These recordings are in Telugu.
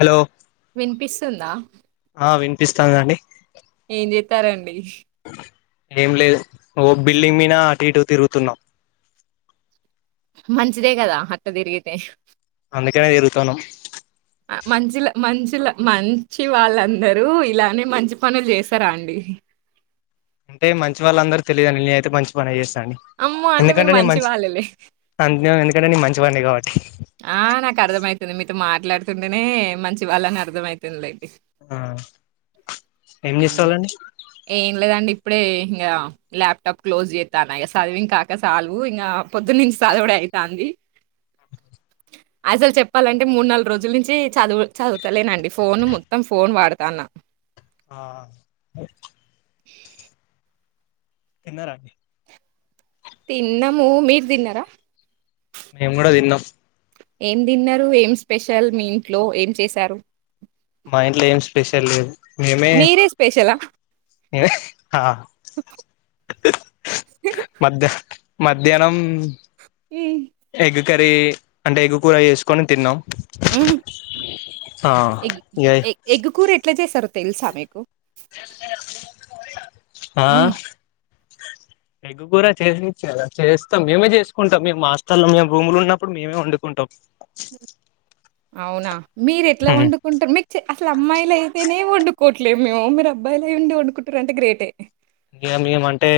హలో వినపిస్ తుంద ఆ వినిపిస్థాంధీ అండి ఏం చెప్పారండి ఏం లేదు ఓ బిల్డింగ్ మీనా అటు ఇటు తిరుగుతున్న మంచిదే కదా అట్ట తిరిగితే అందుకనే తిరుతన్నం మంచిల మంచిల మంచి వాళ్ళందరూ ఇలానే మంచి పనులు చేస్తారా అండి అంటే మంచి వాళ్ళ అందరు తెలిదండి నేను అయితే మంచి పని చేస్ అండి అమ్మో అంటే మీరు ఎందుకంటే నేను మంచి వాళ్ళలే అ ఎందు ఇక్కడ నేన్ మంచివాండి కాబట్టి ఆ నాకు అర్థమయితుంది మీతో మాట్లాడుతుంటేనే మంచి వాళ్ళని అర్థమైతుంది ఆ ఏం చేస్తలండి ప్పుడే ఇంగా ల్యాప్టాప్ క్లోజ్ చేత్తాన్నా ఇగ చదివింకాక చాలు ఇంగ పొద్దునుంచి చదవుడు అయితాంది అసలు చెప్పాలంటే మూడు నాలుగు రోజుల నుంచి చదువు చదువుతలేనండి ఫోన్ మొత్తం ఫోన్ వాడతాన్నా ఆ తిన్నారండి తిన్నము మీర్ తిన్నర మేము గుడా తిన్న ఏం తిన్నారు ఏం స్పెషల్ మీ ఇంట్లో ఏం చేశారు మా ఇంట్లో ఏం స్పెషల్ లేదు మేమే మీరే స్పెషలా హా మధ్య మధ్యానం హ్మ్. హెగు కర్రీ అంటే ఎగ్గు కూర ఏసుకొని తిన్నాం ఊ ఆ ఎగ్ ఇగ ఎగ్గు కూరే ట్ల చేస్తారో తెలుసా మీకు ఆ హ్మ్. ఎగ్ కూర చేసి చేస్తాం మేమే చేసుకుంటాం మేము మాస్టర్లం మేము రూములున్నప్పుడు మేమే వండుకుంటాం అవునా మీరు ఎట్లా వండుకుంటారు, మీకు అసలు అమ్మాయిలు అయితేనే వండు కోట్లేమేమో మీరు అబ్బాయిలేయిండి వండుకుంటారంటే గ్రేటే ఇంకా మేము అంటే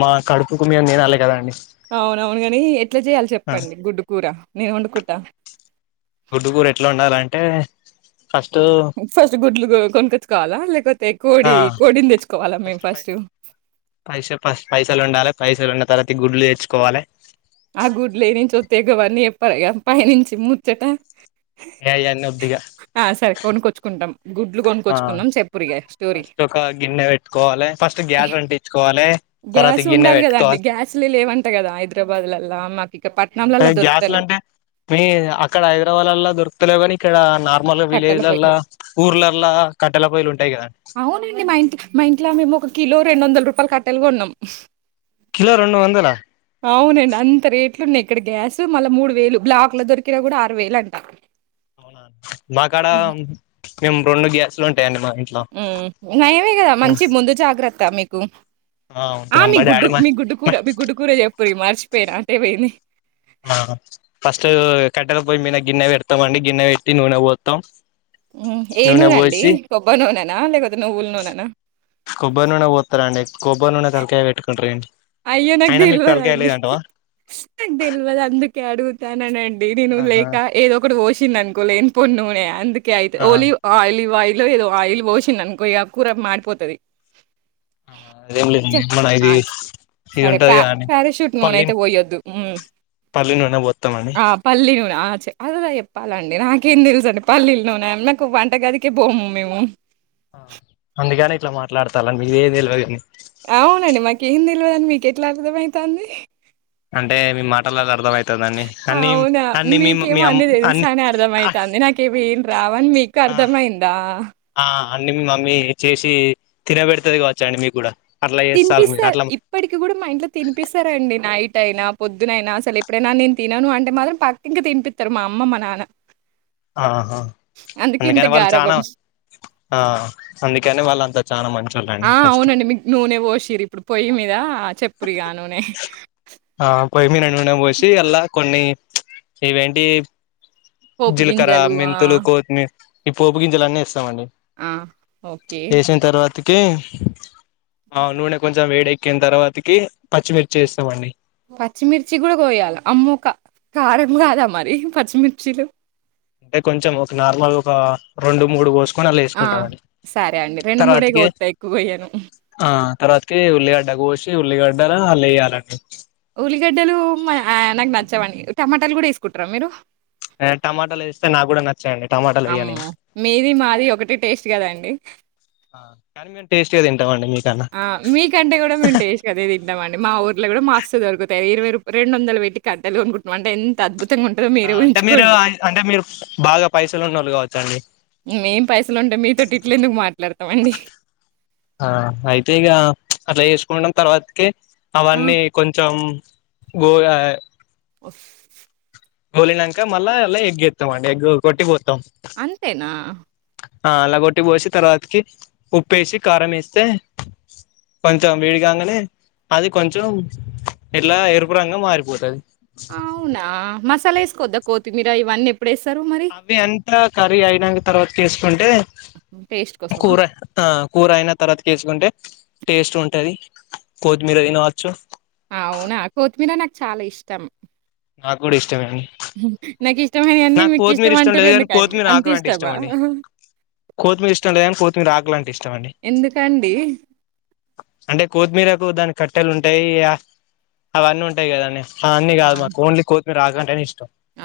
మా కడుపుకు మేము తినాలి కదా అండి అవున అవును ని ఎట్లా చేయాలి చెప్పండి గుడ్డు కూర నేను వండుకుంటా టే ఫస్ట్ గుడ్లు కొనుకోచావాలా లేకపోతే కోడి ఆ కోడిని తెచ్చుకోవాలా మేము ఫస్ట్ ఫస్ పైసలు ఉండాలి పైసలు తరతి గుడ్లు వేచుకోవాలే ఆ గుడ్లు యానుంచి ఎగవన్నీ ఎప్పా పైనుంచి ముచ్చట ఏ అయన్నీ వద్దిగా ఆ సరే కొనుకొచ్చుకుంటాం గుడ్లు కొనుకొచ్చుకున్నాం చెప్పురిగా ఫస్ట్ ఒక గిన్నె పెట్టుకోవాలే, ఫస్ట్ గ్యాస్ అంటించుకోవాలే, తర్వాత గ్యాస్ గిన్నె ఉండాలి పెట్టుకోవా గదండీ! గ్యాస్‌లే లేవంట గదా! హైదరాబాద్‌లల్లా. మాకిక అంటే పట్నంలల్లా గ్యాస్లు దొరుకుతలేవు అంటే మీ అక్కడ హైదరాబాద్లా దొరుకుతలే కానీ ఇక్కడ నా ళ కట్టెల పొయ్యి. విలేజ్లలా దొరకవు. ఊర్లలా కట్టల పోయి లు టైగ అవునండి మా ఇంటి మా ఇంట్లా మేము ఒక కిలో రెండు వందల రూపాయలు కట్టాల గొన్నాం కిలో రెండు వందల అవునండే అంత రే ట్లున్నాయి ఇక్కడ గ్యాస్ మళ్ళా మూడు వేలు, బ్లాక్ లో దొరికిన కూడా ఆరు వేలు అంట అవున నా కాడ హ్మ్. మేము రెడు గ్యాస్ హ్మ్ నయమే కదా మంచి ముందు జాగ్రత్త మీ కు ఆ ఉంటాయండి మీ మా గుడ్డు డాడీ మా మీ గుడ్డుకూర మీ గుడ్డుకూర పరి మరిచపోయర అక్కడ పోయిం ఆ ఫస్ట్ కట్టెలు పోయి మీద గిన్నె పెడతాం అండి గిన్నె పెట్టి నూనె పోతాం హ్మ్ ఎ నూనఅండి కొబ్బర్ న లేకపోతే నువ్వులు నున్ హ్మ్ కొబ్బరి నూనె పోత్తరండి కొబ్బరి నూనే తలకాయ పెట్టుకుంట్ర అండి అయ్యో నాకు దెల్వదండి నాక్ దెల్వద్ అందుకే అడు ట్యన నేన్ నిను ఆహా లేక ఏదో ఒకటి వోష వచ్చిందా అనుకో లెన్పన్ నూనె అందు ఒక అయతే ఆ ఓలివ్ ఆలియి లో ఏదో ఆయిల్ పోసింది అనుకోయిగా కూర మాడిపోతుది అదేం లేదండి మన ఇది ఇది సరే ప ఉంటది కదండి పారాషూట్ పల్లి నూనెయితే పోయొద్దు పల్లి నుండే పోత్తామని ఆ పల్లి అలా చెప్పాలండి నాకేం తెలుస అండి పల్లీలు నూన నాకు వంట గదికే పోము మేము ఆ అందుకని ఇట్లా మాట్లాడతాలని మీ ఏది తెలివది అవునండి మాకు ఏం తెలిదని మీకు ఎట్లా అర్థమైతుంది అంటే మీ మాటలాలా అర్ధం అవుతంది అన్ని అన్నిమ్ అవునా! అన్ని మీకేమో అన్నీ తెలుసని అర్థమైతాంది. నాకేమీ ఏం రావని మీకు అర్థమైందా? మీ మమ్మీ చేసి తినబెడతేది కావచ్చ అండి మీకు కూడా అట్లా చేస్తారు మీరు తినిపిస్తారు అట్లా ఇప్పటికి కూడా మా ఇంట్లో తినిపిస్తారండి నైట్ అయినా పొద్దునైనా అసలు ఎప్పుడైనా నేను తినను అంటే మాత్రం పక్క ఇంకా తినిపిస్తారు మా అమ్మ మా నాన్న ఆహా అందుకే ఇంత అందుకని వాళ్ళు చనా గారాబం. ఆ అందుకని వాళ్ళు అంతా చాలా మంచివాళ్ళండి ఫస్ట్ ఓషరి ఇప్పుడు పోయి మీద ఆ చెప్పురిగా నూనే పోయ్యి మీన నూన పోసి అల్లా కొన్ని ఇవేంటి పోపు జీలకర గింజలు ఆ! మెంతులు కోతిమీర్ ఈ పోపు గిజలన్నీ వేస్తామండి ఆ ఓకే తుగే ఔ నూనె కొంచం వేడెక్ కిన తర్వాతకి పచ్చిమిర్చి వేస్తామండి పచ్చిమిర్చి గూడా కోయాల. అమ్మో! క కారం కాదా మరి పచ్చిమిర్చిలు టే కొంచెం ఒక నార్మల్ ఒక రెండు మూడు కోస్ ఆ సరే అండి రెండు మూడే తర్వాతకి కోత్తా ఎక్కువగొయ్యను ఆ తర్వాతకి ఉల్లిగడ్డ కోషి ఉల్లిగడ్డలను అళ్ళెయ్యాలండి ఉల్లిగడ్డలు ఉం అయ్ నాకు నచ్చవండి టమాటాలు కూడా ఏసుకుంటారా మీరు ఆ టమాటాలేస్తే నా కూడా న అమ్మో మీది మాది ఒకటే టేస్ట్ కదండి టమండి మీ ఆ మీకంటే కూడా మేము టేస్ట్ గదే తింటామండి మా ఊర్లో కూడా మాస్తు దొరుకుతాయి ఇరవై రూ రెండూ వందలు పెట్టి కట్టలు కొనుకుంటున్నమంటే ఎంత అద్భుత్ ఆ అంటే మీరు అంటే మీరు బాగా పైసలు ఉన్నోళ్ళు కావచ్చండి మేం పైసలు ఉంటే మీతోటి ఇట్ల ఎందుకు మాట్లాడతామండి ఆ అయితే ఇగ ప్చ్ అట్లా చేసుకుంటం తర్వాతకి ఆ! అవన్నీ కొంచెం గోగాయ్ ఉఫ్ గోలినంక మల్ల అల్ల ఎగ్ ఎత్తం ఎగ్ కొట్టిపో అంతేనా ఆ అల్లగొట్టి పోసి తర్వాతకి ఉప్పేసి కారం వేస్తే కొంచెం వేడిగాంగనే అది కొంచెం ఇట్లా ఎరుపురంగుగ మారిపోతది. అవునా మస్ సాల వేసుకోవద్ద కొత్తిమీర ఇవన్నీ ఎప్పుడేస్తారు మరి? అవి అంతా కర్రీ అయినాంక తర్వాత కేసుకుంటే టేస్ట్ కోసమా? కూర ఆ కూర అయిన, తర్వాతకి వేసుకుంటే టేస్ట్ ఉంటది కొత్తిమీర తినవచ్చు అవునా కొత్మీరా నాకు చాలా ఇష్టం నాకు కూడా ఇష్ మ్ హ్ నాకు ఇష్టమైన అన్ని మీకు కొత్తిమీర ఇష్టం అంటారు లేదు కానీ ఎందుకండి కొత్తిమీర అంత ఆకులు అంటే ఇష్టం ఇష్టమా అండి కొత్తిమీర ఇష్టం లేదు కానీ కొత్తిమీర ఆకులు అంటే ఇష్టం అండి ఎందుకండి. అంటే కొత్మీరకు దాని కట్టెలు ఉంటాయి ఇగ అవన్నీ ఉంటాయి కదాండి అవన్ని ఆ! గాదు కొత్తిమీర ఆకు అంటే నే ఇష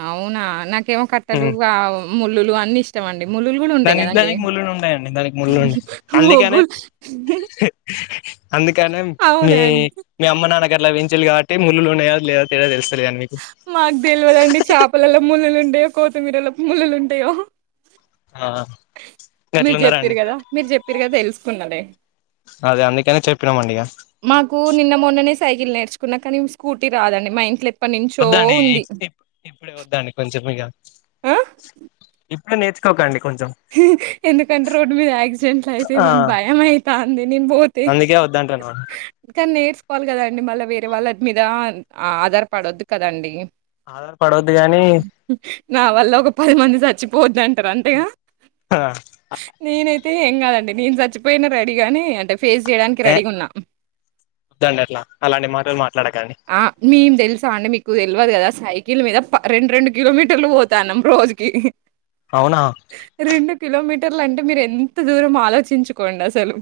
అవునా నాకేమో కట్టెలు ఆ ముళ్ళులు అన్నీ ఇష్టం అండి, ముళ్లులు కూడా ఉంటాయి దాని కదండి, దానికి ముళ్ళులు ఉంటాయండి దానికి ముళ్ళులు ఉంటాయి అందుకనే [unintelligible] అందుకనేం మీ మీ అమ్మ నాన్న ఇక్కడ లభించలేదు కావట్టి ముళ్లులు ఉన్నాయా లేదో తేడా తెలుస్ [unintelligible] మాకు తెల్వదు అండి చేపల్లో ముల్లులు ఉం టే కొత్తిమీర లో ముల్లులు ఉంటాయో ఆ మీరు గట్లున్నారా అండి చెప్పారి కదా, మీరు చెప్పారి కదా, తెలుసుకున్నడే అదే అందుకనే చెప్పినమండి ఇగ మాకు నిన్న మొన్ననే సైకిల్ నేర్చుకున్నా కానీ స్కూటీ రాదండి మా ఇంట్లో ఎప్పటినుంచో వద్దండి ఉంది. ఇప్పు ఇప్పుడే వద్దాండి కొంచెం ఇక ఆ! ఇప్పుడే నేర్చుకోకండి కొంచెం ఎందుకంటే రోడ్డు మీద యాక్సిడెంట్లు ఆ అయితేమని భయం అయితా అంది నేను పోతే, అందుకే వద్దంటున్నా కానీ నేర్చుకోవాలి కదాండి మళ్ళా వేర్ అ వాళ్ళ మీద ఆధార్ కార్డ్ వద్దు కదండి ఆధార్ పడవద్దు గాని నా వల్ల ఒక పది మంది చచ్చిపోద్ది అంటారు అంతేగా ఆ తె ఏం కాదండి నేను చచ్చిపోయినా రెడీగాని అంటే ఫేస్ చేయడానికి ఏ రెడీగా ఉన్నా, వద్దండి అట్లా అలాంటి మాటలు మాట్లాడకండి అ మేం తెలుసా అంటే మీకు తెలియదు కదా సై కీల మీద రెండు రెండు కిలోమీటర్లు పోతాన్నాం రోజుకి అవునా రెండు కిలోమీటర్లు అంటే మీరు ఎంత దూరం ఆలోచించుకోండి అసలు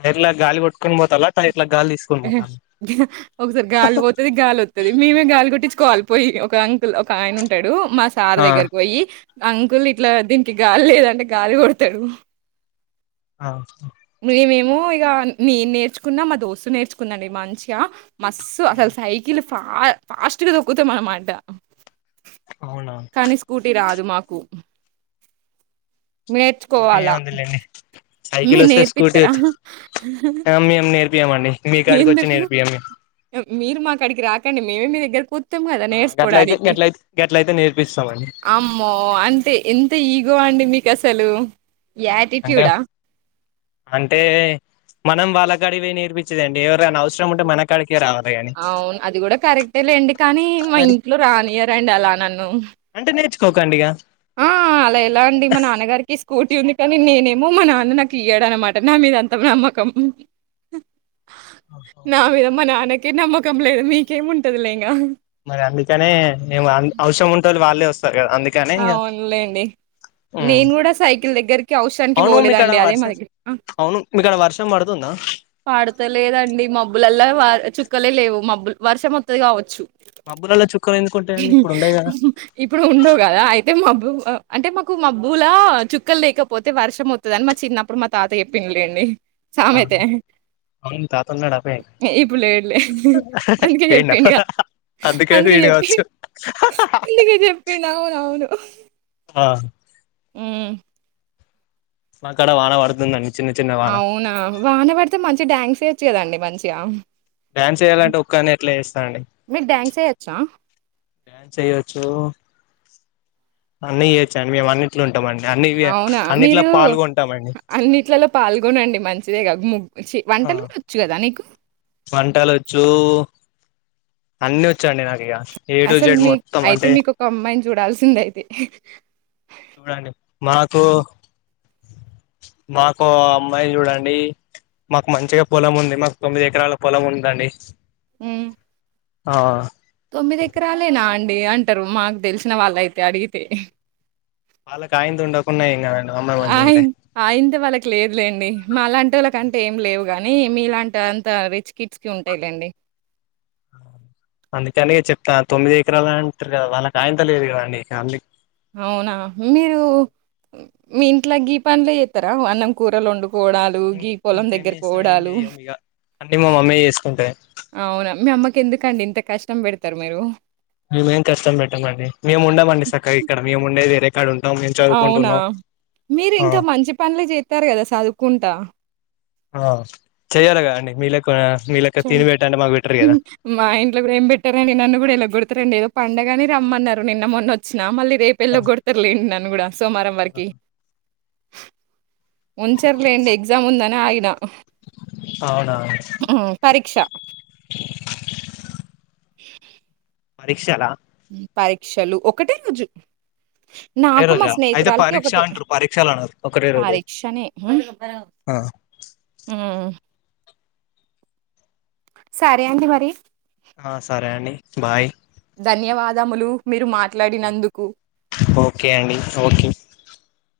టైర్లా గాలి కొట్టుకొని పోతాలా టైర్లా గాలి తీసుకొని పోతాలా ఒకసారి గాలి పోతుది గాలి వతది మేమే గాలి కొట్టిచు కోలిపోయి ఒక అంకుల్ ఒక ఆయన ఉంటాడు మా సార్ ఆ దగ్గరకు పోయి అంకుల్ ఇట్లా దీనికి గాలి లేదంటే గాలి కొడతాడు ఆ టే మేము ఇక నేను నేర్చుకున్నా మా దోస్తు నేర్చుకుందా అండి, మంచిగా మస్సు అసలు సైకిల్ ఫా ఫాస్ట్ గా దొక్కుతాం అన్నమాట అవునా కానీ స్కూటీ రాదు మా కు స్కూటీ నేర్చుకోవాలా ఏముందిలేండి మే సైకిల్ వస్తే స్కూటీ నేర్పితారా ఏమొండి మీకాడికి వచ్చి నేర్పియమి మీరు మాక్కడికి రాకండి మేమే మీ దగ్గరకి వా అర్థం కదా గట్లయితే నేర్చకోడానికి గట్లయితే గట్లయితే నేర్పిస్తామండి అమ్మో అంటే ఎంత ఈ ఇగ అండి మీకసలు అంటే యటిట్యూడ్ హా అంటే మనం వాళ్ల గాడికి నేర్పించదండి ఎవరైనా అవసరం ఉంటే మన కాడికే రావాలి గాని అవును అది కూడా కరెక్టే లేండి, కానీ మా మరి ఇంట్లో రానియ్యారండి అలా నన్ ఉ అంటే నేర్చుకోకండి ఇక ఆ అలా ఎలా అండి మా నాన్నగారికి స్కూటీ ఉంది కానీ నేనేమ్ ఏమో మా నాన్న నాకు ఇయ్యాడ అనమాట నా మీదంత నమ్మకం నావ ఇదమ్మా నానక కే నమ్మకం లేదు మీకేం ఉంటది లే ఇంకా మరి అందుకనే ఎం అవసరం ఉంటే వాళ్ళే వస్తారు కదా అందుకే అవునులేండి, నేను కూడా సైకిల్ దగ్గరికి అవసరానికి అవును మీకాడ పోలేదండి అదే మా వర్షం దగ్గర అ అవును మీకాడ వర్షం పడుతుందా పాడతలేదండి మబ్బుల అల్లే వే చుక్కలే లేవు మబ్బలు వర్షం వస్తది కావచ్చు మబ్బులలో చుక్కలు ఎందుకుంటాయండి ఇప్పుడు ఉండవు కదా ఇప్పుడు ఉండవు గదా! అయితే మాబ్బు, అంటే మాకు మా మబ్బులా చుక్కలు లేకపోతే వర్షం వస్తుందని అని మా చిన్నప్పుడు మా తాత చెప్పిందిలేండి. సామెత అవును తాత ఉన్నాడా ఇప్పుడు లేలే అందుకే పోయిండా చెప్పింగా అందుకే పోయిండు చెప్పి కావచ్చు అందుకే చెప్పిన అవును యమ్ మా కాడ వాన పడుతుందండి చిన్న చిన్న వాన అవునా వాన పడితే మం మంచిగా డాన్స్ వేయొచ్చు కదండి మంచిగా డ్యాన్స్ చేయాలంటే ఒక్కడినే ఎట్లా చేస్తా అండి మీకు డాన్స్ ఎయొచ్చా? డ్యాన్స్ చెయొచ్చు అన్నీ చెయ్యొచ్చు అండి మేము అన్నిట్లు అవునా మీరు పాల్గొంటామండి అన్నిట్లలో పాల్గొనండి మం చేయగ ము ఆ వంటలు వచ్చు అన్నీ వచ్ అసలు మీ అయితే అంటే మీకు ఒక అమ్మాయిని చూడాల్సింద అయితే చూడండి మాకు మాకు అమ్మాయి చూడండి. మాకు మంచిగా పొలం ఉంది, మాకు తొమ్మిది ఎకరాల పొలం ఉందండి. హ్మ్ ఆ తొమ్మిది ఎకరాలేనా అండి అంటరు మాకు తెలిసిన వాళ్ళే అయితే అడిగితే వాళ్ళకు అయిందుండుకున్న ఏం కాదండి అమ్మాయి మంచిగా అయ్యి ఉంటే ఆయంత వాళ్ళకి లేదులేండి మాలాంటి వాళ్ళకి అం ఏం లేవు కాని మీ ఇలాంటి అంత రిచ్ కిడ్స్ కి ఉంటాయి లేండి అందుకే అని చెప్తాను తొమ్మిది ఎకరాలు అంటారు కదా వాళ్ళకి ఆయంత లేదు కదండి [unintelligible] అవునా! మీరు హ్మ్, మీ ఇంట్లో గీ పనులు చేస్తారా అన్నం కూరలు వండు ఇం ఇంకేం చేస్తాం ఏం చెయ్య ఇక అన్ని మా మమ్మీ చేసుకుంటాది అవునా మీ అమ్మకి ఎందుకండి ఇంత కష్టం పెడుతరు మీరు మేమేం కష్టం పెట్టామండి మేము ఉండమండి సక్కగా ఇక్కడ మేము ఉండేది వేరే కాడ ఉంటాం మేము అవునా చదువుకుంటున్నాం మీరు ఆ ఇంకా మంచి పనులే జేత్తారు కదా చదువుకుంటా ఆ చెయ్యాలి గదా అండి మీ లెక్ చెన్ మా ఇంట్లో కూడా ఏం పెట్టరండి నన్ను కూడా ఎల్లగొడతరండి ఏదో పండగని రమ్మన్నారు నిన్న మొన్న వచ్చినా మళ్ళీ రేపు ఎల్లగొడతారులేండి నన్ను కూడా సోమవారం వరకి ఉంచర్లేండి ఎగ్జామ్ ముందనే ఆగినా అవునా హ్ పరీక్ష పరీక్షలా మ్మ్ పరీక్షలు ఒక్కటే రోజు ఒకే నాకు మా రోజా అయితే స్నేహితురాలికి పరీక్ష ఒకటే అంటారు పరీక్షలు అనరు ఒకటే రోజు పరీక్షనే హ్మ్. సరే అండి మరి ఆ సరే అండి బాయ్ దములు మీరు మా ఓకే అండి ఓకే